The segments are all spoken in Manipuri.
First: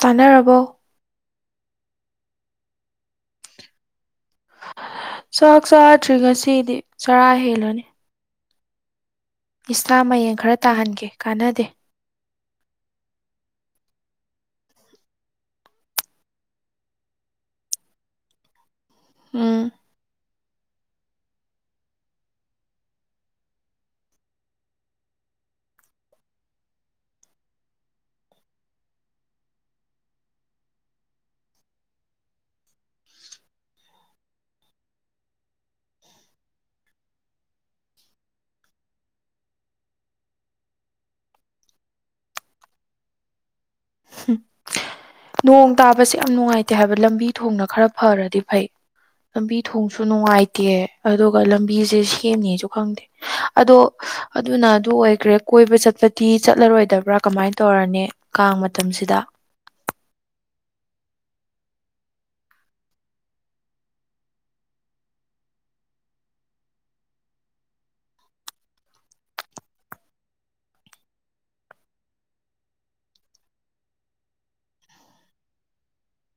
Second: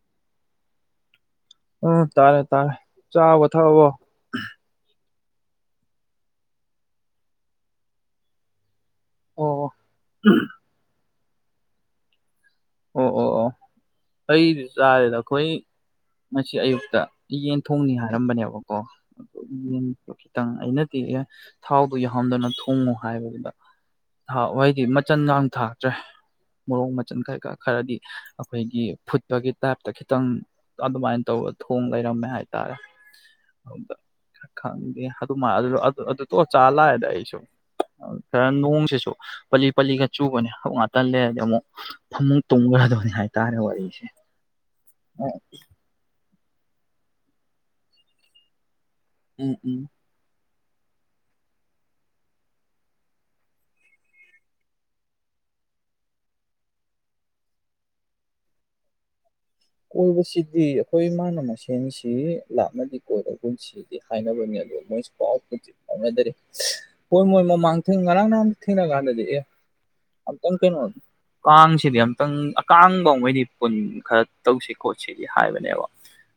ꯀꯥꯟꯅꯔꯕꯣ ꯎꯝ ꯇꯥꯔꯦ ꯇꯥꯔꯦ ꯆꯥꯕꯣ ꯊꯛꯑꯕꫭ ꯆꯥꯛ ꯆꯥꯔꯗ꯭ꯔꯤ ꯉꯁꯤꯗꯤ ꯆꯔꯥ ꯍꯦꯜꯂꯅꯤ ꯑꯣ ꯏꯁꯥ ꯃꯌꯦꯡ ꯈꯔ ꯇꯥꯍꯟꯒꯦ ꯀꯥꯟꯅꯗꯦ ꯑꯣ ꯑꯣ ꯑꯣ ꯑꯩꯗꯨ ꯆꯥꯔꯦꯗ ꯑꯩꯈꯣꯏ ꯉꯁꯤ ꯑꯌꯨꯛꯇ ꯌꯦꯟ ꯊꯣꯡꯅꯤ ꯍꯥꯏꯔꯝꯕꯅꯦꯕ ꯀꯣ ꯀꯔꯤ ꯎꯝ ꯌꯦꯟ ꯈꯤꯇꯪ ꯑꯩꯅꯗꯤ ꯑꯦ ꯊꯥꯎꯗꯨ ꯌꯥꯎꯍꯟꯗꯅ ꯊꯣꯡꯉꯨ ꯍꯥꯏꯕꯗꯨꯗ ꯍꯥꯋꯥꯢꯗꯤ ꯃꯆꯟꯒꯥꯡ ꯊꯥꯛꯇ꯭ꯔꯦ ꯃꯣꯔꯣꯛ ꯃꯆꯟ ꯀꯩ ꯀꯥ ꯈꯔꯗꯤ ꯑꯈꯣꯏꯒꯤ ꯐꯨꯠꯄꯒꯤ ꯇꯥꯏꯞꯇ ꯈꯤꯇꯪ ꯑꯗꯨꯃꯥꯏꯅ ꯇꯧꯔ ꯊꯣꯡ ꯂꯩꯔꯝꯃꯦ ꯍꯥꯏꯇꯥꯔꯦ ꯈꯪꯗꯦ ꯑꯗꯨꯃꯥꯢ ꯑꯗꯨ ꯇꯣꯔ ꯆꯥ ꯂꯥꯛꯑꯦꯗ ꯑꯩꯁꯨ ꯈꯔ ꯅꯣꯡꯁꯤꯁꯨ ꯄꯂꯤ ꯄꯜꯂꯤꯒ ꯆꯨꯕꯅꯦ ꯍꯧꯛ ꯉꯥꯛꯇꯡ ꯂꯩꯔꯗꯤ ꯑꯃꯨꯛ ꯐꯃꯨꯡ ꯇꯨꯝꯒꯗꯣꯅꯤ ꯍꯥꯏꯇꯥꯔꯦ ꯋꯥꯔꯤ ꯎꯝ ꯅꯣꯡ ꯇꯥꯕꯁꯦ ꯌꯥꯝ ꯅꯨꯡꯉꯥꯏꯇꯦ ꯍꯥꯏꯕ ꯂꯝꯕꯤ ꯊꯣꯡꯅ ꯈꯔ ꯐꯔꯗꯤ ꯐꯩ ꯎꯝ ꯂꯝꯕꯤ ꯎꯝ ꯊꯣꯡꯁꯨ ꯅꯨꯡꯉꯥꯏꯇꯦ ꯑꯗꯨꯒ ꯂꯝꯕꯤꯁꯦ ꯁꯦꯝꯅꯦꯁꯨ ꯈꯪꯗꯦ ꯑꯗꯣ ꯑꯗꯨꯅ ꯑꯗꯨ ꯑꯣꯏꯒ꯭ꯔꯦ ꯀꯣꯏꯕ ꯆꯠꯄꯗꯤ ꯆꯠꯂꯔꯣꯏꯗꯕ꯭ꯔꯥ ꯀꯃꯥꯏꯟ ꯇꯧꯔꯅꯤ ꯀꯥꯡ ꯃꯇꯝꯁꯤꯗ ꯀꯣꯏꯕꯁꯤꯗꯤ ꯑꯈꯣꯏ ꯏꯃꯥꯅ ꯃꯁꯦꯟꯁꯤ ꯂꯥꯞꯅꯗꯤ ꯀꯣꯏꯔꯒꯨꯝꯁꯤ ꯑꯗꯨꯗꯤ ꯍꯥꯏꯅꯕꯅꯤ ꯑꯗꯨ ꯃꯣꯏꯁꯨ ꯄꯥꯎꯗꯤ ꯐꯥꯎꯅꯗꯔꯤ ꯍꯣꯏ ꯃꯣꯏ ꯃꯃꯥꯡ ꯊꯦꯡ ꯉꯔꯥꯡ ꯅꯍꯥꯟ ꯊꯦꯡꯅ ꯒꯥꯟꯗꯗꯤ ꯑꯦ ꯑꯝꯇꯪ ꯀꯩꯅꯣ ꯀꯥꯡꯁꯤꯗꯤ ꯑꯝꯛꯇꯪ ꯀꯥꯡꯕꯥꯎꯃꯩꯗꯤ ꯄꯨꯟ ꯈꯔ ꯇꯧꯁꯤ ꯈꯣꯠꯁꯤꯗꯤ ꯍꯥꯏꯕꯅꯦꯕ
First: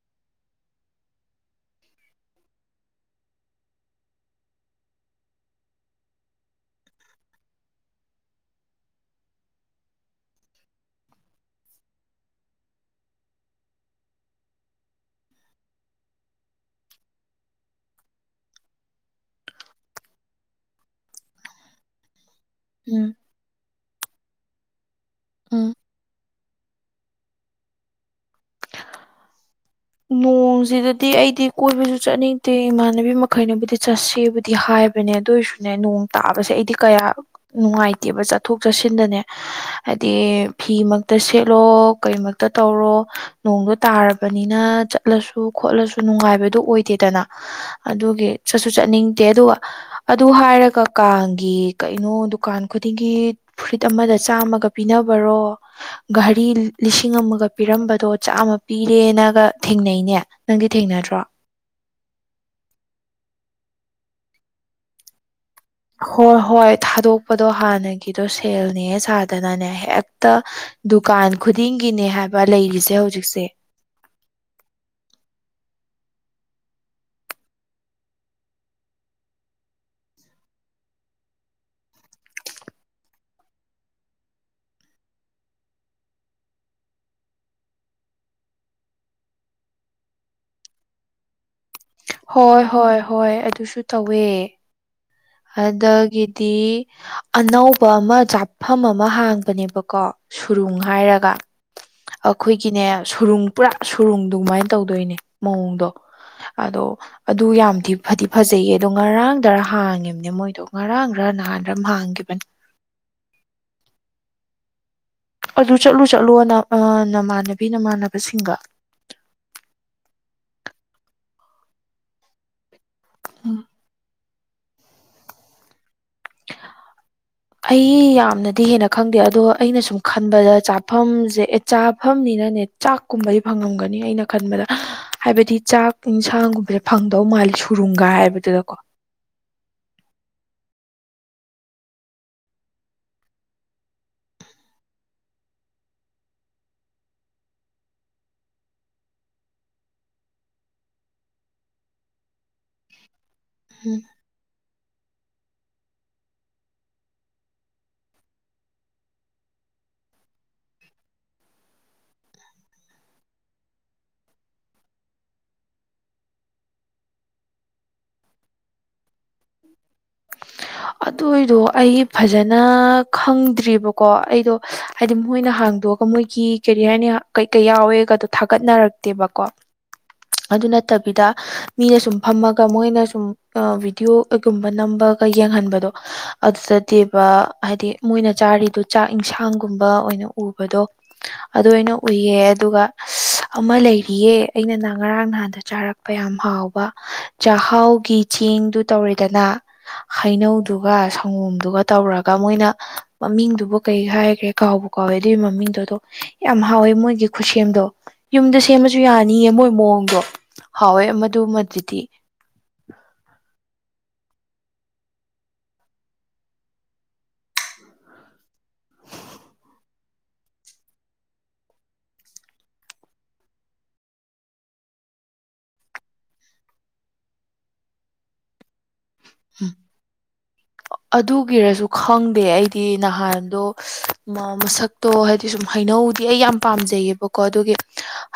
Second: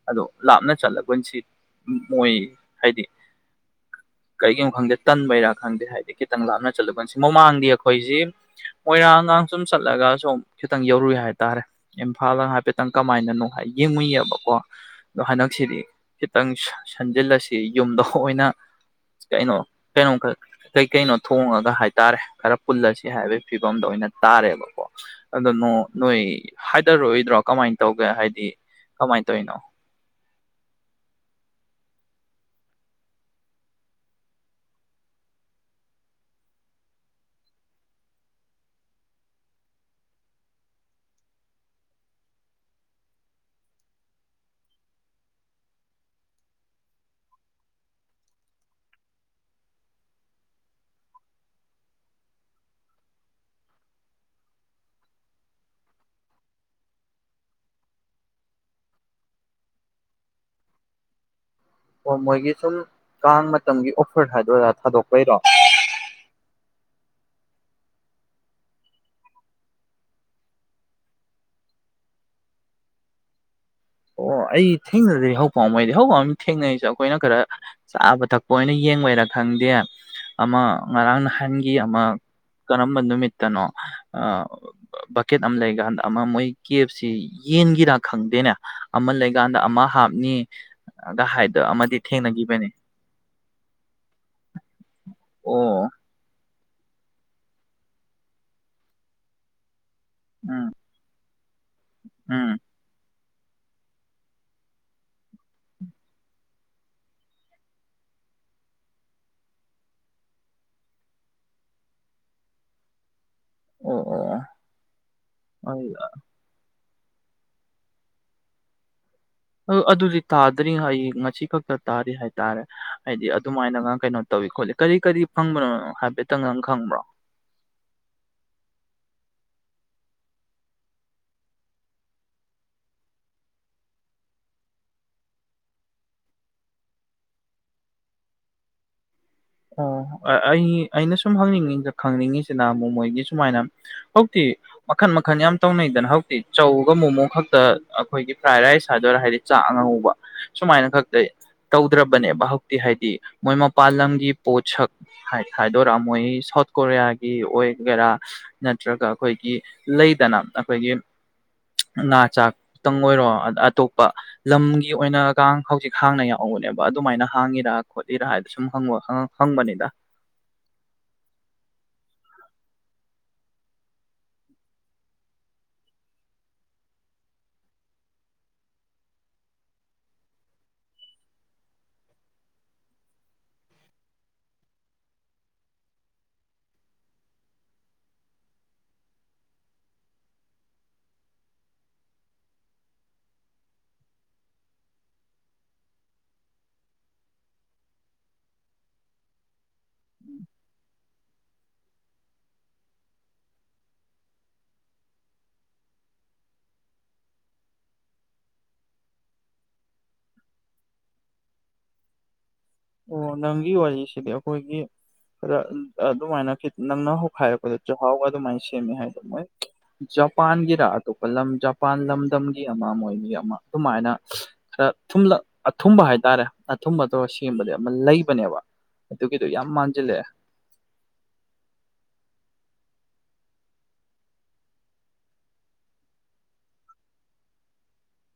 ꯑꯗꯨ ꯂꯥꯞꯅ ꯆꯠꯂꯒꯨꯟꯁꯤ ꯃꯣꯏ ꯍꯥꯏꯗꯤ ꯀꯩꯒꯤꯅꯣ ꯈꯪꯗꯦ ꯇꯟꯕꯩꯔꯥ ꯈꯪꯗꯦ ꯍꯥꯏꯗꯤ ꯈꯤꯇꯪ ꯂꯥꯞꯅ ꯆꯠꯂꯨꯀꯥꯟꯁꯤ ꯃꯃꯥꯡꯗꯤ ꯑꯩꯈꯣꯏꯁꯤ ꯃꯣꯏꯔꯥꯡ ꯒꯥꯡ ꯁꯨꯝ ꯆꯠꯂꯒ ꯁꯨꯝ ꯈꯤꯇꯪ ꯌꯧꯔꯨꯏ ꯍꯥꯏꯇꯥꯔꯦ ꯏꯝꯐꯥꯜ ꯒꯥꯡ ꯍꯥꯏꯐꯦꯠꯇꯪ ꯀꯃꯥꯏꯅꯅꯣ ꯍꯥꯏ ꯌꯦꯡꯉꯨꯏꯑꯦꯕꯀꯣ ꯑꯗꯣ ꯍꯟꯗꯛꯁꯤꯗꯤ ꯈꯤꯇꯪ ꯁꯟꯖꯤꯜꯂꯁꯤ ꯌꯨꯝꯗ ꯑꯣꯏꯅ ꯀꯩꯅꯣ ꯀꯩꯅꯣ ꯀꯩ ꯀꯩꯅꯣ ꯊꯣꯡꯉꯒ ꯍꯥꯏꯇꯥꯔꯦ ꯈꯔ ꯄꯨꯜꯂꯁꯤ ꯎꯝ ꯍꯥꯏꯕꯩ ꯐꯤꯕꯝꯗ ꯑꯣꯏꯅ ꯇꯥꯔꯦꯕꯀꯣ ꯑꯗꯨ ꯎꯝ ꯅꯣ ꯅꯣꯏ ꯍꯥꯏꯗꯔꯛꯑꯣꯢꯗ꯭ꯔꯣ ꯀꯃꯥꯏꯅ ꯇꯧꯒꯦ ꯍꯥꯏꯗꯤ ꯀꯃꯥꯏꯅ ꯇꯧꯔꯤꯅꯣ ꯅꯣꯡꯁꯤꯗꯗꯤ ꯑꯩꯗꯤ ꯀꯣꯏꯕꯁꯨ ꯆꯠꯅꯤꯡꯗꯦ ꯏꯃꯥꯟꯅꯕꯤ ꯃꯈꯩꯅꯕꯨꯗꯤ ꯆꯠꯁꯦꯕꯨꯗꯤ ꯍꯥꯏ ꯍꯥꯏꯕꯅꯦ ꯑꯗꯨ ꯑꯣꯏꯔꯁꯨꯅꯦ ꯅꯣꯡ ꯇꯥꯕꯁꯦ ꯑꯩꯗꯤ ꯀꯌꯥ ꯅꯨꯡꯉꯥꯏꯇꯦꯕ ꯆꯠꯊꯣꯛ ꯆꯠꯁꯤꯟꯗꯅꯦ ꯍꯥꯏꯗꯤ ꯐꯤ ꯃꯛꯇ ꯁꯦꯠꯂꯣ ꯀꯩꯃꯛꯇ ꯇꯧꯔꯣ ꯅꯣꯡꯗꯣ ꯇꯥꯔꯕꯅꯤꯅ ꯆꯠꯂꯁꯨ ꯈꯣꯠꯂꯁꯨ ꯅꯨꯡꯉꯥꯏꯕꯗꯨ ꯑꯣꯏꯗꯦꯗꯅ ꯑꯗꯨꯒꯤ ꯆꯠꯁꯨ ꯆꯠꯅꯤꯡꯗꯦ ꯑꯗꯨꯒ ꯑꯗꯨ ꯍꯥꯏꯔꯒ ꯀꯥꯡꯒꯤ ꯀꯩꯅꯣ ꯗꯨꯀꯥꯟ ꯈꯨꯗꯤꯡꯒꯤ ꯐꯨꯔꯤꯠ ꯑꯃꯗ ꯆꯥꯝꯃꯒ ꯄꯤꯅꯕꯔꯣ ꯘꯔꯤ ꯂꯤꯁꯤꯡ ꯑꯃꯒ ꯄꯤꯔꯝꯕꯗꯣ ꯆꯥꯝꯃ ꯄꯤꯔꯦꯅꯒ ꯊꯦꯡꯅꯩꯅꯦ ꯅꯪꯗꯤ ꯊꯦꯡꯅꯗ꯭ꯔꯣ ꯑꯣ ꯃꯣꯏꯒꯤ ꯁꯨꯝ ꯀꯥꯡ ꯃꯇꯝꯒꯤ ꯑꯣꯐꯔ ꯍꯥꯏꯗꯔꯥ ꯊꯥꯗꯣꯛꯄꯩꯔꯣ ꯍꯣꯏ ꯍꯣꯏ ꯊꯥꯗꯣꯛꯄꯗꯣ ꯍꯥꯟꯅꯒꯤꯗꯣ ꯁꯦꯜꯅꯦ ꯁꯥꯗꯅꯅꯦ ꯍꯦꯛꯇ ꯗꯨꯀꯥꯟ ꯈꯨꯗꯤꯡꯒꯤꯅꯦ ꯍꯥꯏꯕ ꯂꯩꯔꯤꯁꯦ ꯍꯧꯖꯤꯛꯁꯦ ꯑꯣ ꯑꯩ ꯊꯦꯡꯅꯗ꯭ꯔꯗꯤ ꯍꯧ ꯄꯝꯃꯩꯗꯤ ꯍꯧ ꯄꯥꯝ ꯊꯦꯡꯅꯔꯤꯁꯦ ꯑꯩꯈꯣꯏꯅ ꯈꯔ ꯆꯥꯕ ꯊꯛꯄ ꯑꯣꯏꯅ ꯌꯦꯡꯕꯏꯔ ꯈꯪꯗꯦ ꯑꯃ ꯉꯔꯥꯡ ꯅꯍꯥꯟꯒꯤ ꯑꯃ ꯀꯔꯝꯕ ꯅꯨꯃꯤꯠꯇꯅꯣ ꯕꯛꯀꯦꯠ ꯑꯃ ꯂꯩꯀꯥꯟꯗ ꯑꯃ ꯃꯣꯏ ꯀꯦꯞꯁꯤ ꯌꯦꯟꯒꯤꯔꯥ ꯈꯪꯗꯦꯅꯦ ꯑꯃ ꯂꯩꯀꯥꯟꯗ ꯑꯃ ꯍꯥꯞꯅꯤ ꯀ ꯍꯥꯏꯗ ꯑꯃ ꯍꯣꯏ ꯍꯣꯏ ꯍꯣꯏ ꯑꯗꯨꯁꯨ ꯇꯧꯋꯦ ꯑꯣ ꯑꯗꯒꯤꯗꯤ ꯑꯅꯧꯕ ꯑꯃ ꯆꯥꯐꯝ ꯑꯃ ꯍꯥꯡꯕꯅꯦꯕꯀꯣ ꯎꯝ ꯁꯨꯔꯨꯡ ꯍꯥꯏꯔꯒ ꯎꯝ ꯑꯩꯈꯣꯏꯒꯤꯅꯦ ꯁꯨꯔꯨꯡ ꯄꯨꯔꯥ ꯁꯨꯔꯨꯡꯗꯨꯃꯥꯏꯅ ꯇꯧꯗꯣꯏꯅꯦ ꯃꯑꯣꯡꯗꯣ ꯑꯗꯣ ꯑꯗꯨ ꯌꯥꯝꯗꯤ ꯐꯗꯤ ꯐꯖꯩꯌꯦ ꯑꯗꯣ ꯉꯔꯥꯡꯗꯔ ꯍꯥꯡꯉꯤꯕ ꯃꯣꯏꯗꯣ ꯉꯔꯥꯡꯔ ꯅꯍꯥꯟꯔ ꯍꯥꯡꯈꯤꯕꯅꯤ ꯑꯣ ꯑꯣ ꯑꯗꯨ ꯆꯠꯂꯨ ꯆꯠꯂꯣ ꯅ ꯅꯃꯥꯟꯅꯕꯤ ꯅꯃꯥꯟꯅꯕꯁꯤꯡꯒ ꯑꯗꯨꯗꯤ ꯇꯥꯗ꯭ꯔꯤ ꯑꯩ ꯉꯁꯤ ꯈꯛꯇ ꯇꯥꯔꯤ ꯍꯥꯏꯇꯥꯔꯦ ꯍꯥꯏꯗꯤ ꯑꯗꯨꯃꯥꯏꯅꯒ ꯀꯩꯅꯣ ꯇꯧꯋꯤ ꯈꯣꯠꯂꯤ ꯀꯔꯤ ꯀꯔꯤ ꯐꯪꯕꯅꯣ ꯍꯥꯏꯐꯦꯠꯇꯪ ꯅꯪ ꯈꯪꯕ꯭ꯔꯣ [unintelligible] ꯑꯩ ꯌꯥꯝꯅꯗꯤ ꯍꯦꯟꯅ ꯈꯪꯗꯦ ꯑꯗꯣ ꯑꯩꯅ ꯁꯨꯝ ꯈꯟꯕꯗ ꯆꯥꯐꯝꯁꯦ ꯑꯦ ꯆꯥꯐꯝꯅꯤꯅꯅꯦ ꯆꯥꯛꯀꯨꯝꯕꯗꯤ ꯐꯪꯉꯝꯒꯅꯤ ꯑꯩꯅ ꯈꯟꯕꯗ ꯍꯥꯏꯕꯗꯤ ꯆꯥꯛ ꯏꯟꯁꯥꯡꯒꯨꯝꯕꯁꯦ ꯐꯪꯗꯧ ꯃꯥꯜꯂꯦ ꯁꯨꯔꯨꯝꯒ ꯍꯥꯏꯕꯗꯨꯗꯀꯣ ꯑꯣ ꯑꯩ ꯑꯩꯅ ꯁꯨꯈꯪꯅꯤꯡ ꯈꯪꯅꯤꯡꯉꯤꯁꯤꯅ ꯃꯣꯃꯣꯏꯒꯤ ꯁꯨꯃꯥꯏꯅ ꯍꯧꯖꯤꯛꯇꯤ ꯃꯈꯟ ꯃꯈꯟ ꯌꯥꯝ ꯇꯧꯅꯩꯗꯅ ꯍꯧꯖꯤꯛꯇꯤ ꯆꯧꯒ ꯃꯣꯃꯣ ꯈꯛꯇ ꯑꯩꯈꯣꯏꯒꯤ ꯐ꯭ꯔꯥꯏ ꯔꯥꯏꯁ ꯍꯥꯏꯗꯣꯏꯔꯥ ꯍꯥꯏꯗꯤ ꯆꯥꯛ ꯑꯉꯧꯕ ꯁꯨꯃꯥꯏꯅ ꯈꯛꯇ ꯇꯧꯗ꯭ꯔꯕꯅꯦꯕ ꯍꯧꯖꯤꯛꯇꯤ ꯍꯥꯏꯗꯤ ꯃꯣꯏ ꯃꯄꯥꯟ ꯎꯝ ꯂꯝꯒꯤ ꯄꯣꯠꯁꯛ ꯍꯥꯏꯗꯣꯔꯛꯑꯃꯣꯏ ꯁꯥꯎꯠ ꯀꯣꯔꯤꯌꯥꯒꯤ ꯑꯣꯏꯒꯦꯔꯥ ꯅꯠꯇ꯭ꯔꯒ ꯑꯩꯈꯣꯏꯒꯤ ꯂꯩꯗꯅ ꯑꯩꯈꯣꯏꯒꯤ ꯉꯥ ꯆꯥꯛ ꯈꯇꯪ ꯑꯣꯏꯔꯣ ꯑꯇꯣꯞꯄ ꯂꯝꯒꯤ ꯑꯣꯏꯅ ꯍꯥꯡ ꯍꯧꯖꯤꯛ ꯍꯥꯡꯅ ꯌꯥꯎꯕꯅꯦꯕ ꯑꯗꯨꯃꯥꯏꯅ ꯍꯥꯡꯉꯤꯔꯥ ꯈꯣꯠꯂꯤꯔꯥ ꯍꯥꯏꯗ ꯁꯨꯝ ꯍꯪꯉꯣ ꯍꯪ ꯕꯅꯤꯗ ꯑꯗꯨꯏꯗꯣ ꯑꯩ ꯐꯖꯅ ꯈꯪꯗ꯭ꯔꯤꯕꯔꯤꯕꯀꯣ ꯑꯩꯗꯣ ꯍꯥꯏꯗꯤ ꯃꯣꯏꯅ ꯍꯥꯡꯗꯣꯛꯑꯒ ꯃꯣꯏꯒꯤ ꯀꯦꯔꯤꯍꯥꯏꯅꯤ ꯀꯩꯀꯩ ꯌꯥꯎꯋꯦꯒꯗꯣ ꯊꯥꯒꯠꯅꯔꯛꯇꯦꯕꯀꯣ [inaudible] ꯑꯗꯨ ꯅꯠꯇꯕꯤꯗ ꯃꯤꯅ ꯁꯨꯝ ꯐꯝꯃꯒ ꯃꯣꯏꯅ ꯁꯨꯝ ꯕꯤꯗꯤꯑꯣꯒꯨꯝꯕ ꯅꯝꯕ ꯀꯩ ꯌꯦꯡꯍꯟꯕꯗꯣ ꯑꯗꯨꯗꯗꯤꯕ ꯍꯥꯏꯗꯤ ꯃꯣꯏꯅ ꯆꯥꯔꯤꯗꯨꯣ ꯆꯥꯛ ꯏꯟꯁꯥꯡꯒꯨꯝꯕ ꯑꯣꯏꯅ ꯎꯕꯗꯣ ꯑꯗꯨ ꯑꯣꯏꯅ ꯎꯏꯌꯦ ꯑꯗꯨꯒ ꯑꯃ ꯂꯩꯔꯤꯌꯦ ꯑꯩꯅ ꯉꯔꯥꯡ ꯅꯍꯥꯟꯗ ꯆꯥꯔꯛꯄ ꯌꯥꯝ ꯍꯥꯎꯕ ꯆꯥꯛꯍꯥꯎꯒꯤ ꯆꯦꯡꯗꯨ ꯇꯧꯔꯤꯗꯅ ꯍꯩꯅꯧꯗꯨꯒ ꯁꯪꯒꯣꯝꯗꯨꯒ ꯇꯧꯔꯒ ꯃꯣꯏꯅ ꯃꯃꯤꯡꯗꯨꯕꯨ ꯀꯩ ꯍꯥꯏꯈ꯭ꯔꯦ ꯀꯥꯎꯕ ꯀꯧꯋꯦ ꯑꯗꯨꯒꯤ ꯃꯃꯤꯡꯗꯨꯗꯣ ꯌꯥꯝ ꯍꯥꯎꯋꯦ ꯃꯣꯏꯒꯤ ꯈꯨꯠꯁꯦꯝꯗꯣ ꯌꯨꯝꯗ ꯁꯦꯝꯃꯁꯨ ꯌꯥꯅꯤꯌꯦ ꯃꯣꯏ ꯃꯑꯣꯡꯗꯣ ꯍꯥꯎꯋꯦ ꯃꯗꯨꯃꯗꯨꯗꯤ ꯑꯣ ꯅꯪꯒꯤ ꯋꯥꯔꯤꯁꯤꯗꯤ ꯑꯩꯈꯣꯏꯒꯤ ꯈꯔ ꯑꯗꯨꯃꯥꯏꯅꯈꯤ ꯅꯪꯅ ꯍꯧꯈꯥꯏꯔꯛꯄꯗ ꯆꯍꯥꯎꯒ ꯑꯗꯨꯃꯥꯏꯅ ꯁꯦꯝꯃꯦ ꯍꯥꯏꯗꯣ ꯃꯣꯏ ꯖꯄꯥꯟꯒꯤꯔ ꯑꯇꯣꯞꯄ ꯂꯝ ꯖꯄꯥꯟ ꯂꯝꯗꯝꯒꯤ ꯑꯃ ꯃꯣꯏꯒꯤ ꯑꯃ ꯑꯗꯨꯃꯥꯏꯅ ꯈꯔꯂ ꯑꯊꯨꯝꯕ ꯍꯥꯏꯇꯥꯔꯦ ꯑꯊꯨꯝꯕꯗꯣ ꯁꯦꯝꯕꯗ ꯑꯃ ꯂꯩꯕꯅꯦꯕ ꯑꯗꯨꯒꯤꯗꯣ ꯌꯥꯝ ꯎꯝ ꯃꯥꯟꯁꯤꯜꯂꯦ ꯑꯗꯨꯒꯤꯔꯁꯨ ꯈꯪꯗꯦ ꯑꯩꯗꯤ ꯅꯍꯥꯟꯗꯣ ꯃꯥ ꯃꯁꯛꯇꯣ ꯍꯥꯏꯗꯤ ꯁꯨꯝ ꯍꯩꯅꯧꯗꯤ ꯑꯩ ꯌꯥꯝ ꯄꯥꯝꯖꯩꯌꯦꯕꯀꯣ ꯑꯗꯨꯒꯤ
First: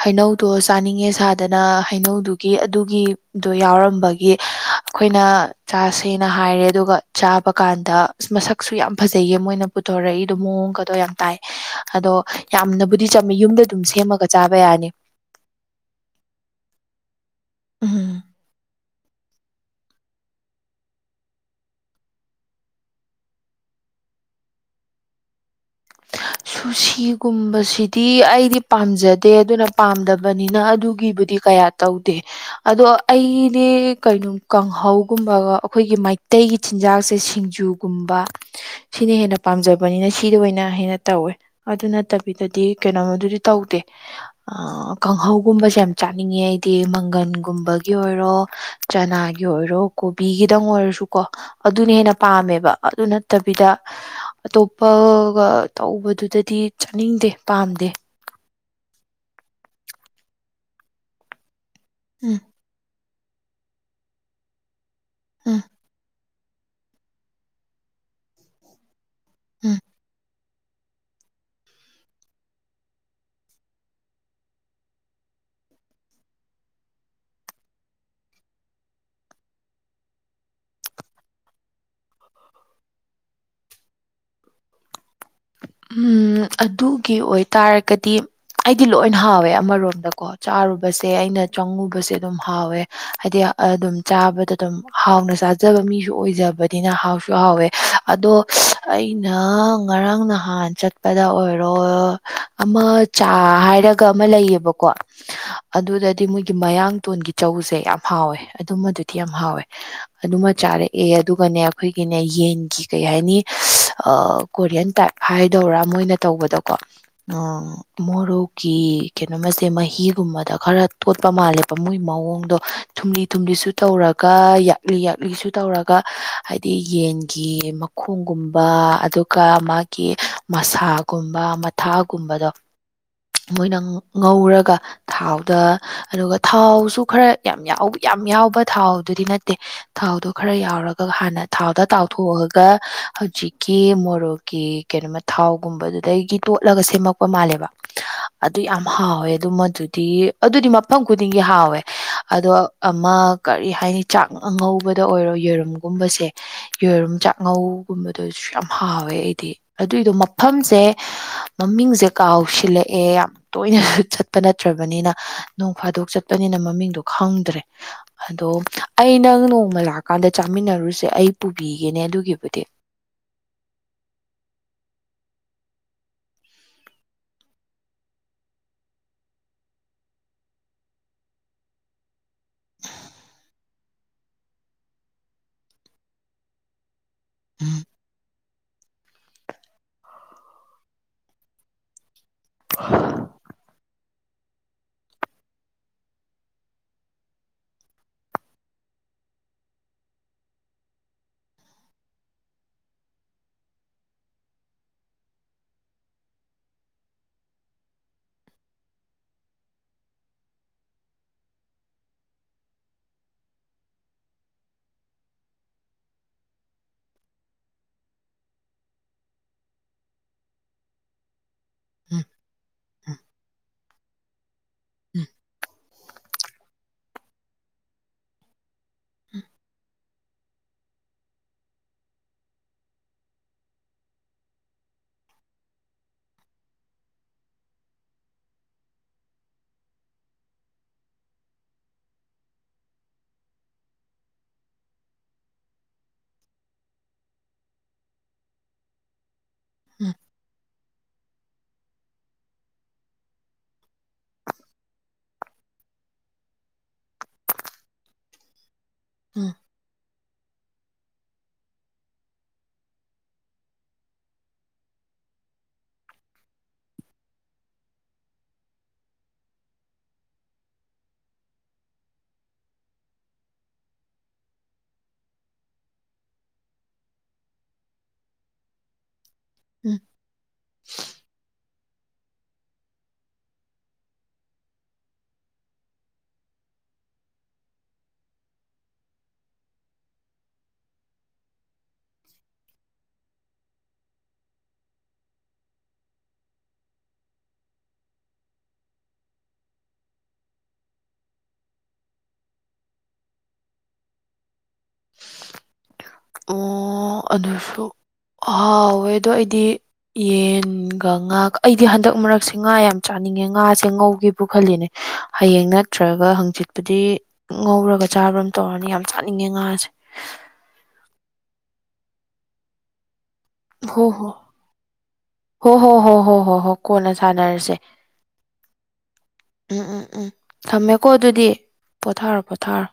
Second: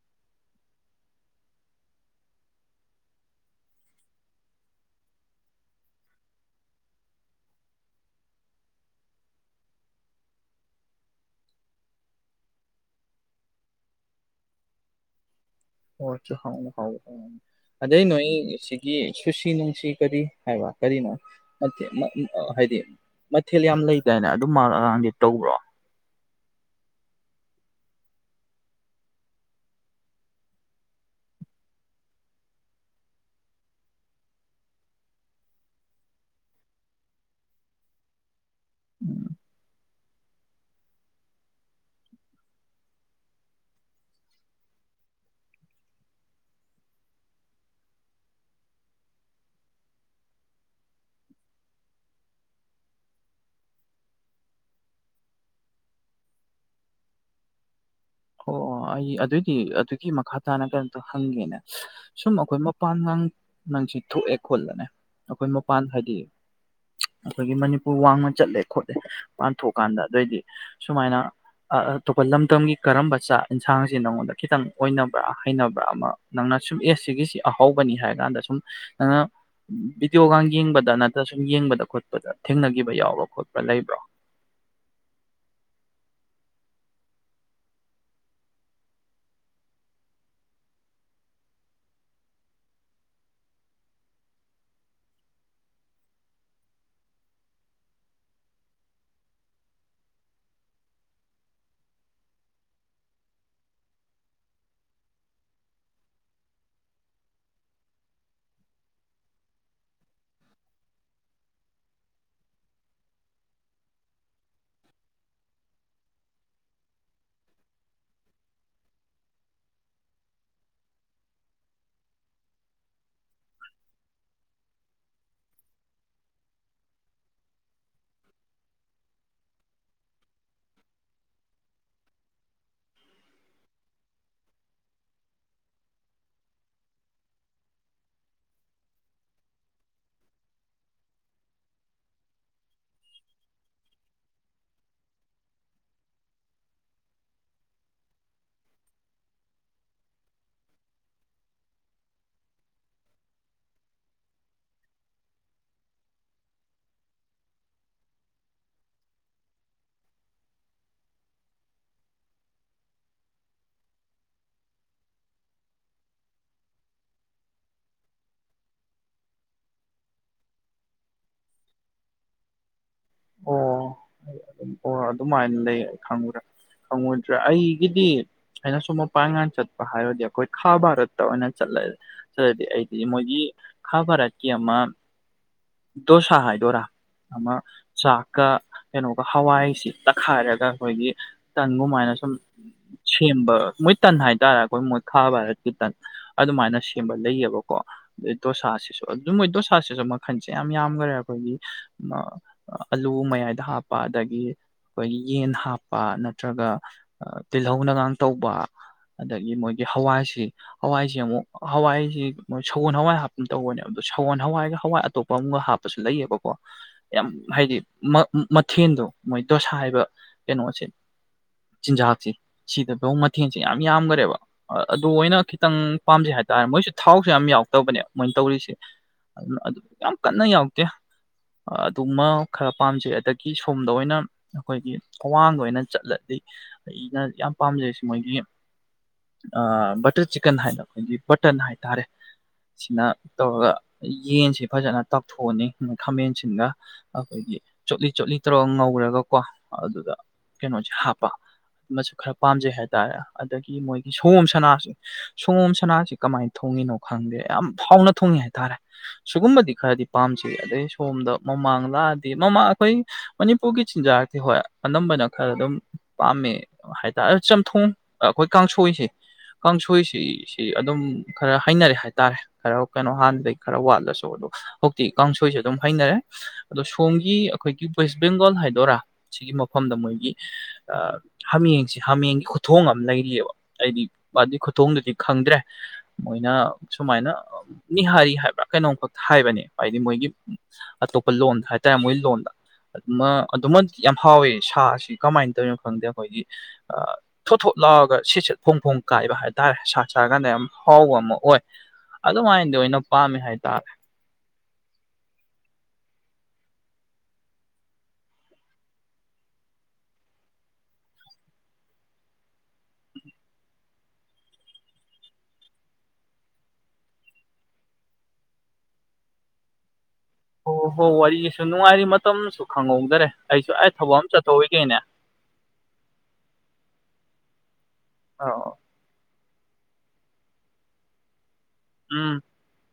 ꯍꯩꯅꯧꯗꯣ ꯆꯥꯅꯤꯡꯉꯦ ꯁꯥꯗꯅ ꯍꯩꯅꯧꯗꯨꯒꯤ ꯑꯗꯨꯒꯤꯗꯣ ꯌꯥꯎꯔꯝꯕꯒꯤ ꯑꯩꯈꯣꯏꯅ ꯆꯥꯁꯦꯅ ꯍꯥꯏꯔꯦ ꯑꯗꯨꯒ ꯆꯥꯕ ꯀꯥꯟꯗ ꯃꯁꯛꯁꯨ ꯌꯥꯝ ꯐꯖꯩꯌꯦ ꯃꯣꯏꯅ ꯄꯨꯊꯣꯔꯛꯏꯗꯣ ꯃꯑꯣꯡꯒꯗꯣ ꯌꯥꯝ ꯇꯥꯏꯅꯦ ꯑꯗꯣ ꯌꯥꯝꯅꯕꯨꯗꯤ ꯆꯝꯃꯤ ꯌꯨꯝꯗ ꯑꯗꯨꯝ ꯁꯦꯝꯃꯒ ꯆꯥꯕ ꯌꯥꯅꯤ ꯍꯁꯨ ꯍ ꯍ ꯑꯗꯩ ꯎꯝ ꯅꯣꯏꯣꯏ [unintelligible] ꯁꯨꯁꯤ ꯅꯨꯡꯁꯤ ꯀꯔꯤ ꯍꯥꯏꯕ ꯀꯔꯤꯅꯣ ꯅꯠꯇꯦ ꯍꯥꯏꯗꯤ ꯃꯊꯦꯜ ꯌꯥꯝ ꯂꯩꯗꯥꯏꯅꯦ ꯑꯗꯨꯝ ꯃꯥꯜꯂꯑꯀꯥꯡꯗꯤ ꯇꯧꯕ꯭ꯔꯣ ꯍ ꯁꯨꯁꯤꯒꯨꯝꯕꯁꯤꯗꯤ ꯑꯩꯗꯤ ꯄꯥꯝꯖꯗꯦ ꯑꯗꯨꯅ ꯄꯥꯝꯗꯕꯅꯤꯅ ꯑꯗꯨꯒꯤꯕꯨꯗꯤ ꯀꯌꯥ ꯇꯧꯗꯦ ꯑꯗꯣ ꯑꯩꯗꯤ ꯀꯩꯅꯣ ꯀꯥꯡꯍꯧꯒꯨꯝꯕꯒ ꯑꯩꯈꯣꯏꯒꯤ ꯃꯩꯇꯩꯒꯤ ꯆꯤꯟꯖꯥꯛꯁꯦ ꯁꯤꯡꯖꯨ ꯒꯨꯝꯕ ꯁꯤꯅ ꯍꯦꯟꯅ ꯄꯥꯝꯖꯕꯅꯤꯅ ꯁꯤꯗ ꯑꯣꯏꯅ ꯍꯦꯟꯅ ꯇꯧꯋꯦ ꯑꯗꯨ ꯅꯠꯇꯕꯤꯗꯗꯤ ꯀꯩꯅꯣꯃꯣꯗꯨꯗꯤ ꯇꯧꯗꯦ ꯀꯥꯡꯍꯧꯒꯨꯝꯕꯁꯦ ꯌꯥꯝ ꯆꯥꯅꯤꯡꯉꯦ ꯑꯩꯗꯤ ꯃꯪꯒꯟꯒꯨꯝꯕꯒꯤ ꯑꯣꯏꯔꯣ ꯆꯅꯥꯒꯤ ꯑꯣꯏꯔꯣ ꯀꯣꯕꯤꯒꯤꯗꯪ ꯑꯣꯏꯔꯁꯨ ꯀꯣ ꯑꯗꯨꯅ ꯍꯦꯟꯅ ꯄꯥꯝꯃꯦꯕ ꯑꯗꯨ ꯅꯠꯇꯕꯤꯗ ꯑꯇꯣꯞꯄꯒ ꯇꯧꯕꯗꯨꯗꯗꯤ ꯆꯥꯅꯤꯡꯗꯦ ꯄꯥꯝꯗꯦ ꯑꯣ ꯑꯣ ꯑꯩ ꯑꯗꯨꯗꯤ ꯑꯗꯨꯒꯤ ꯃꯈꯥ ꯇꯥꯅ ꯀꯩꯅꯣꯝꯇ ꯍꯪꯒꯦꯅꯦ ꯁꯨꯝ ꯎꯝ ꯑꯩꯈꯣꯏ ꯃꯄꯥꯟ ꯉꯥꯡ ꯅꯪꯁ ꯊꯣꯛꯑꯦ ꯈꯣꯠꯂꯅꯦ ꯑꯩꯈꯣꯏ ꯎꯝ ꯃꯄꯥꯟ ꯍꯥꯏꯗꯤ ꯑꯩꯈꯣꯏꯒꯤ ꯃꯅꯤꯄꯨꯔ ꯋꯥꯡꯃ ꯆꯠꯂꯦ ꯈꯣꯠꯂꯦ ꯄꯥꯟ ꯎꯝ ꯊꯣꯛꯣꯛꯀꯥꯟꯗ ꯑꯗꯨ ꯑꯣꯢꯗꯤ ꯁꯨꯃꯥꯏꯅ ꯑꯇꯣꯞꯄ ꯂꯝꯗꯝꯒꯤ ꯀꯔꯝꯕ ꯆꯥꯛ ꯌꯦꯟꯁꯥꯡꯁꯤ ꯅꯪꯉꯣꯟꯗ ꯈꯤꯇꯪ ꯑꯣꯏꯅꯕ꯭ꯔꯥ ꯍꯩꯅꯕ꯭ꯔꯥ ꯑꯃ ꯅꯪꯅ ꯁꯨꯝ ꯑꯦꯁ ꯁꯤꯒꯤꯁꯤ ꯑꯍꯧꯕꯅꯤ ꯍꯥꯏꯔ ꯀꯥꯟꯗ ꯁꯨꯝ ꯅꯪꯅ ꯚꯗꯤꯑꯣꯒ ꯌꯦꯡꯕꯗ ꯅꯠꯇ꯭ꯔ ꯁꯨꯝ ꯌꯦꯡꯕꯗ ꯈꯣꯠꯄꯗ ꯊꯦꯡꯅꯈꯤꯕ ꯌꯥꯎꯕꯥ ꯈꯣꯠꯄ꯭ꯔꯥ ꯂꯩꯕ꯭ꯔꯣ ꯎꯝ ꯑꯗꯨꯒꯤ ꯑꯣꯏꯇꯥꯔꯒꯗꯤ ꯑꯩꯗꯤ ꯂꯣꯏ ꯍꯥꯎꯋꯦ ꯑꯃꯔꯣꯝꯗꯀꯣ ꯆꯥꯔꯨꯕꯁꯦ ꯑꯩꯅ ꯆꯪꯉꯨꯕꯁꯦ ꯑꯗꯨꯝ ꯍꯥꯎꯋꯦ ꯍꯥꯏꯗꯤ ꯑꯗꯨꯝ ꯆꯥꯕꯗ ꯑꯗꯨꯝ ꯍꯥꯎꯅ ꯆꯥꯖꯕ ꯃꯤꯁꯨ ꯑꯣꯏꯖꯕꯅꯤꯅ ꯍꯥꯎꯁꯨ ꯍꯥꯎꯋꯦ ꯑꯗꯣ ꯑꯩꯅ ꯉꯔꯥꯡ ꯅꯍꯥꯟ ꯆꯠꯄꯗ ꯑꯣꯏꯔꯣ ꯑꯃ ꯆꯥ ꯍꯥꯏꯔꯒ ꯑꯃ ꯂꯩꯌꯦꯕꯀꯣ ꯑꯗꯨꯗꯗꯤ ꯃꯣꯏꯒꯤ ꯃꯌꯥꯡꯇꯣꯟꯒꯤ ꯆꯧꯁꯦ ꯌꯥꯝ ꯍꯥꯎꯋꯦ ꯑꯗꯨꯃꯗꯨꯗꯤ ꯌꯥꯝ ꯍꯥꯎꯋꯦ ꯑꯗꯨꯃ ꯆꯥꯔꯛꯑꯦ ꯑꯗꯨꯒꯅꯦ ꯑꯩꯈꯣꯏꯒꯤꯅꯦ ꯌꯦꯟꯒꯤ ꯀꯩ ꯍꯥꯏꯅꯤ ꯀꯣꯔꯤꯌꯟ ꯇꯥꯏꯞ ꯍꯥꯏꯗꯧꯔꯥ ꯃꯣꯏꯅ ꯇꯧꯕꯗꯀꯣ ꯑꯣ ꯃꯣꯔꯣꯛꯀꯤ ꯀꯩꯅꯣꯃꯁꯦ ꯃꯍꯤꯒꯨꯝꯕꯗ ꯈꯔ ꯇꯣꯠꯄ ꯃꯥꯜꯂꯦꯕ ꯃꯣꯏ ꯃꯑꯣꯡꯗꯣ ꯊꯨꯝꯂꯤ ꯊꯨꯝꯂꯤꯁꯨ ꯇꯧꯔꯒ ꯌꯥꯛꯂꯤ ꯌꯥꯛꯂꯤꯁꯨ ꯇꯧꯔꯒ ꯍꯥꯏꯗꯤ ꯌꯦꯟꯒꯤ ꯃꯈꯣꯡꯒꯨꯝꯕ ꯑꯗꯨꯒ ꯃꯥꯒꯤ ꯃꯁꯥꯒꯨꯝꯕ ꯃꯊꯥꯒꯨꯝꯕꯗꯣ ꯃꯣꯏꯅ ꯉꯧꯔꯒ ꯊꯥꯎꯗ ꯑꯗꯨꯒ ꯊꯥꯎꯁꯨ ꯈꯔ ꯌꯥꯝ ꯌꯥꯎ ꯌꯥꯝ ꯌꯥꯎꯕ ꯊꯥꯎꯗꯨꯗꯤ ꯅꯠꯇꯦ ꯊꯥꯎꯗꯣ ꯈꯔ ꯌꯥꯎꯔꯒ ꯍꯥꯟꯅ ꯊꯥꯎꯗ ꯇꯥꯎꯊꯣꯛꯑꯒ ꯍꯧꯖꯤꯛꯀꯤ ꯃꯣꯔꯣꯛꯀꯤ ꯀꯩꯅꯣꯃ ꯊꯥꯎꯒꯨꯝꯕꯗꯨꯩꯗꯒꯤ ꯇꯣꯠꯂꯒ ꯁꯦꯝꯃꯛꯄ ꯃꯥꯜꯂꯦꯕ ꯑꯗꯨ ꯌꯥꯝ ꯍꯥꯎꯋꯦ ꯑꯗꯨ ꯃꯗꯨꯗꯤ ꯑꯗꯨꯗꯤ ꯃꯐꯝ ꯈꯨꯗꯤꯡꯒꯤ ꯍꯥꯎꯋꯦ ꯑꯗꯣ ꯑꯃ ꯀꯔꯤ ꯍꯥꯏꯅꯤ ꯆꯥꯛ ꯑꯉꯧꯕꯗ ꯑꯣꯏꯔꯣ ꯌꯦꯔꯨꯝꯒꯨꯝꯕꯁꯦ ꯌꯦꯔꯨꯝ ꯆꯥꯛꯉꯧꯒꯨꯝꯕꯗꯁꯨ ꯌꯥꯝ ꯍꯥꯎꯋꯦ ꯑꯩꯗꯤ ꯑꯗꯨꯏꯗꯣ ꯃꯐꯝꯁꯦ ꯃꯃꯤꯡꯁꯦ ꯀꯥꯎꯁꯤꯜꯂꯛꯑꯦ ꯌꯥꯝ ꯇꯣꯏꯅꯁꯨ ꯆꯠꯄ ꯅꯠꯇ꯭ꯔꯕꯅꯤꯅ ꯅꯣꯡ ꯐꯥꯗꯣꯛ ꯆꯠꯄꯅꯤꯅ ꯃꯃꯤꯡꯗꯣ ꯈꯪꯗ꯭ꯔꯦ ꯑꯗꯣ ꯑꯩ ꯅꯪ ꯅꯣꯡꯃ ꯂꯥꯛꯀꯥꯟꯗ ꯆꯥꯃꯤꯟꯅꯔꯨꯁꯦ ꯑꯩ ꯄꯨꯕꯤꯒꯦꯅꯦ ꯑꯗꯨꯒꯤꯕꯨꯗꯤ ꯑꯣ ꯑꯣ ꯑꯗꯨꯃꯥꯏꯅ ꯂꯩ ꯑꯩ ꯈꯪꯕ꯭ꯔ ꯈꯪꯉꯣꯏꯗ꯭ꯔꯥ ꯑꯩꯒꯤꯗꯤ ꯑꯩꯅ ꯁꯨꯝ ꯃꯄꯥꯡꯒꯥꯟ ꯆꯠꯄ ꯍꯥꯏꯔꯗꯤ ꯑꯩꯈꯣꯏ ꯈꯥ ꯚꯥꯔꯠꯇ ꯑꯣꯏꯅ ꯆꯠꯂꯦ ꯆꯥꯠꯂꯥꯗꯤ ꯑꯩꯗꯤ ꯃꯣꯏꯒꯤ ꯈꯥꯕꯔꯥꯀꯤ ꯑꯃꯥ ꯗꯣꯁꯥ ꯍꯥꯏ ꯗꯔꯥ ꯑꯃ ꯎꯝ ꯆꯥꯛꯀ ꯀꯩꯅꯣꯒ ꯍꯋꯥꯏꯁꯤ ꯇꯛꯈꯥꯏꯔꯒ ꯑꯩꯈꯣꯏꯒꯤ ꯇꯟꯒꯨꯝꯃꯥꯏꯅ ꯁꯨꯝ ꯁꯦꯝꯕ ꯃꯣꯏ ꯇꯟ ꯍꯥꯏꯇꯥꯔꯦ ꯑꯩꯈꯣꯏ ꯃꯣꯏꯈꯥ ꯚꯥꯔꯠꯀꯤ ꯇꯟ ꯑꯗꯨꯃꯥꯏꯅ ꯁꯦꯝꯕ ꯂꯩꯌꯦꯕꯀꯣ ꯑꯗꯩ ꯗꯣꯁꯥꯁꯤꯁꯨ ꯑꯗꯨꯝ ꯃꯣꯏ ꯗꯣꯁꯥꯁꯤꯁꯨ ꯃꯈꯟꯁꯦ ꯌꯥꯝ ꯌꯥꯝꯈꯔꯦ ꯑꯩꯈꯣꯏꯒꯤ ꯑꯥꯂꯨ ꯃꯌꯥꯏꯗ ꯍꯥꯞꯄ ꯑꯗꯒꯤ ꯑꯩꯈꯣꯏꯒꯤ ꯌꯦꯟ ꯍꯥꯞꯄ ꯅꯠꯇ꯭ꯔꯒ ꯇꯤꯜꯍꯧꯅꯒꯥꯡ ꯇꯧꯕ ꯑꯗꯒꯤ ꯃꯣꯏꯒꯤ ꯍꯋꯥꯏꯁꯤ ꯍꯋꯥꯏꯁ ꯑꯃꯨꯛ ꯍꯋꯥꯏꯁꯤ ꯁꯒꯣꯜ ꯍꯋꯥꯏ ꯍꯥꯞꯄ ꯇꯧꯕꯅꯦꯕꯗꯣ ꯁꯒꯣꯜ ꯍꯋꯥꯏꯒ ꯍꯋꯥꯏ ꯑꯇꯣꯞꯄ ꯑꯃꯒ ꯍꯥꯞꯄ ꯇꯁꯨ ꯂꯩꯌꯦꯕꯀꯣ ꯌꯥꯝ ꯍꯥꯏꯗꯤ ꯃꯊꯦꯜꯗꯣ ꯃꯣꯏ ꯗꯣꯁꯥ ꯍꯥꯏꯕ ꯀꯩꯅꯣꯁꯦ ꯎꯝ ꯆꯤꯟꯖꯥꯛꯁꯦ ꯁꯤꯗꯐꯧ ꯎꯝ ꯃꯊꯦꯡꯁꯦ ꯌꯥꯝ ꯌꯥꯝꯈꯔꯦꯕ ꯑꯗꯨ ꯎꯝ ꯑꯣꯏꯅ ꯈꯤꯇꯪ ꯄꯥꯝꯖꯩ ꯍꯥꯏꯇꯥꯔꯦ ꯃꯣꯏꯁꯨ ꯊꯥꯎꯁꯨ ꯌꯥꯝ ꯌꯥꯎꯛꯇꯕꯅꯦ ꯃꯣꯏꯅ ꯇꯧꯔꯤꯁꯦ ꯑꯗꯨ ꯌꯥꯝ ꯀꯟꯅ ꯌꯥꯎꯗꯦ ꯑꯗꯨꯃ ꯈꯔ ꯄꯥꯝꯖꯩ ꯑꯗꯒꯤ ꯁꯣꯝꯗ ꯑꯣꯏꯅ ꯑꯩꯈꯣꯏꯒꯤ ꯑ꯭ꯋꯥꯡꯗ ꯑꯣꯏꯅ ꯆꯠꯂꯗꯤ ꯑꯩꯅ ꯌꯥꯝ ꯄꯥꯝꯖꯩꯁꯦ ꯃꯣꯏꯒꯤ ꯕꯇꯔ ꯆꯤꯛꯀꯟ ꯍꯥꯏꯅ ꯑꯩꯈꯣꯏꯒꯤ ꯕꯇꯟ ꯍꯥꯏꯇꯥꯔꯦ ꯁꯤꯅ ꯇꯧꯔꯒ ꯌꯦꯟꯁꯤ ꯐꯖꯅ ꯇꯥꯛꯊꯣꯛꯑꯅꯤ ꯈꯥꯃꯦꯟꯁꯤꯒ ꯑꯩꯈꯣꯏꯒꯤ ꯆꯣꯠꯂꯤ ꯆꯣꯠꯂꯤ ꯇꯧꯔꯒ ꯉꯧꯔꯒꯀꯣ ꯎꯝ ꯑꯗꯨꯗ ꯀꯩꯅꯣꯁꯦ ꯍꯥꯞꯄ ꯃꯁꯨ ꯈꯔ ꯄꯥꯝꯖꯩ ꯍꯥꯏꯇꯥꯔꯦ ꯑꯗꯒꯤ ꯃꯣꯏꯒꯤ ꯁꯪꯒꯣꯝ ꯁꯥꯅꯥꯁꯦ ꯁꯪꯒꯣꯝ ꯁꯅꯥꯁꯤ ꯀꯃꯥꯏꯅ ꯊꯣꯡꯉꯤꯅꯣ ꯈꯪꯗꯦ ꯌꯥꯝ ꯐꯥꯎꯅ ꯊꯣꯡꯉꯤ ꯍꯥꯏꯇꯥꯔꯦ ꯎꯝ ꯁꯪꯒꯣꯝꯕꯗꯤ ꯈꯔꯗꯤ ꯄꯥꯝꯖꯩ ꯑꯗꯩ ꯁꯣꯝꯗ ꯃꯃꯥꯡ ꯑꯗꯤ ꯃꯃꯥ ꯑꯩꯈꯣꯏ ꯃꯅꯤꯄꯨꯔꯒꯤ ꯆꯤꯟꯖꯥꯛꯇ ꯍꯣꯏ ꯑꯅꯝꯕꯅ ꯈꯔ ꯑꯗꯨꯝ ꯄꯥꯝꯃꯦ ꯍꯥꯏꯇꯥꯔꯦ ꯆꯝꯊꯣꯡ ꯑꯩꯈꯣꯏ ꯀꯥꯡꯁꯣꯏꯁꯦ ꯀꯥꯡꯁꯣꯏꯁꯤꯁꯤ ꯑꯗꯨꯝ ꯈꯔ ꯍꯩꯅꯔꯦ ꯍꯥꯏꯇꯥꯔꯦ ꯈꯔ ꯀꯩꯅꯣ ꯍꯥꯟꯅꯗꯒꯤ ꯈꯔ ꯋꯥꯠꯂꯁꯨ ꯑꯗꯣ ꯍꯧꯖꯤꯛꯇꯤ ꯀꯥꯡꯁꯣꯏꯁꯨꯦ ꯑꯗꯨꯝ ꯍꯩꯅꯔꯦ ꯑꯗꯣ ꯁꯣꯝꯒꯤ ꯑꯩꯈꯣꯏꯒꯤ ꯋꯦꯁ ꯕꯦꯡꯒꯣꯜ ꯍꯥꯏꯗꯣꯏꯔꯥ ꯁꯤꯒꯤ ꯃꯐꯝꯗ ꯎꯝ ꯃꯣꯏꯒꯤ ꯍꯥꯃꯦꯡꯁꯦ ꯍꯥꯃꯦꯡꯒꯤ ꯈꯨꯊꯣꯡ ꯑꯃ ꯂꯩꯔꯤꯑꯦꯕ ꯑꯩꯗꯤ ꯃꯥꯏ ꯈꯨꯊꯣꯡꯗꯨꯗꯤ ꯈꯪꯗ꯭ꯔꯦ ꯃꯣꯏꯅ ꯁꯨꯃꯥꯏꯅ ꯅꯤꯍꯥꯔꯤ ꯍꯥꯏꯕ꯭ꯔꯥ ꯀꯩꯅꯣꯝꯈꯛ ꯍꯥꯏꯕꯅꯦ ꯍꯥꯏꯗꯤ ꯃꯣꯏꯒꯤ ꯂꯣꯟꯗ ꯍꯥꯏꯇꯥꯔꯦ ꯃꯣꯏ ꯂꯣꯟꯗ ꯑꯗꯨꯃ ꯑꯗꯨꯃ ꯌꯥꯝ ꯍꯥꯎꯋꯦ ꯁꯥꯁꯤ ꯀꯃꯥꯏꯅ ꯇꯧꯔꯤꯅꯣ ꯈꯪꯗꯦ ꯑꯩꯈꯣꯏꯒꯤ ꯑꯥ ꯊꯣꯠ ꯊꯣꯠ ꯂꯥꯎꯔꯒ ꯁꯤꯠꯦꯠ ꯐꯣꯡ ꯐꯣꯡ ꯀꯥꯏꯕ ꯍꯥꯏ ꯇꯔꯦ ꯁꯥ ꯆꯥꯔ ꯀꯥꯟꯗ ꯌꯥꯝ ꯍꯥꯎꯕ ꯑꯃ ꯑꯣꯏ ꯑꯗꯨꯝꯍꯥꯏꯅꯗꯤ ꯑꯣꯏꯅ ꯄꯥꯝꯃꯦ ꯍꯥꯏꯇꯥꯔꯦ ꯑꯣ ꯑꯗꯨꯁꯨ ꯍꯥꯎꯋꯦ ꯑꯗꯣ ꯑꯩꯗꯤ ꯌꯦꯟꯒ ꯉꯥ ꯑꯩꯗꯤ ꯍꯟꯗꯛ ꯃꯔꯛꯁꯦ ꯉꯥ ꯌꯥꯝ ꯆꯥꯅꯤꯡꯉꯦ ꯉꯥꯁꯦ ꯉꯧꯒꯦꯕꯨ ꯈꯜꯂꯤꯅꯦ ꯍꯌꯦꯡ ꯅꯠꯇ꯭ꯔꯒ ꯍꯪꯆꯤꯠꯄꯨꯗꯤ ꯉꯧꯔꯒ ꯆꯥꯕ꯭ꯔ ꯑꯃ ꯇꯧꯔꯅꯤ ꯌꯥꯝ ꯆꯥꯅꯤꯡꯉꯦ ꯉꯥꯁꯦ ꯑꯣ ꯍꯣ ꯋꯥꯔꯤꯁꯨ ꯅꯨꯡꯉꯥꯏꯔꯤ ꯃꯇꯝꯁꯨ ꯈꯪꯍꯧꯗꯔꯦ ꯑꯩꯁꯨ ꯑꯩ ꯊꯕꯛ ꯑꯃ ꯆꯠꯊꯣꯛꯔꯤꯒꯦꯅꯦ ꯍ ꯍꯣ ꯍꯣ ꯍꯣ ꯍꯣ ꯍꯣ ꯀꯣꯅ ꯁꯅꯔꯁꯦ ꯑꯥꯎ ꯎꯝ ꯎꯝ ꯎꯝ ꯊꯝꯃꯦꯀꯣ ꯑꯗꯨꯗꯤ ꯎꯝ ꯄꯣꯊꯥꯔꯣ ꯄꯣꯊꯥꯔꯣ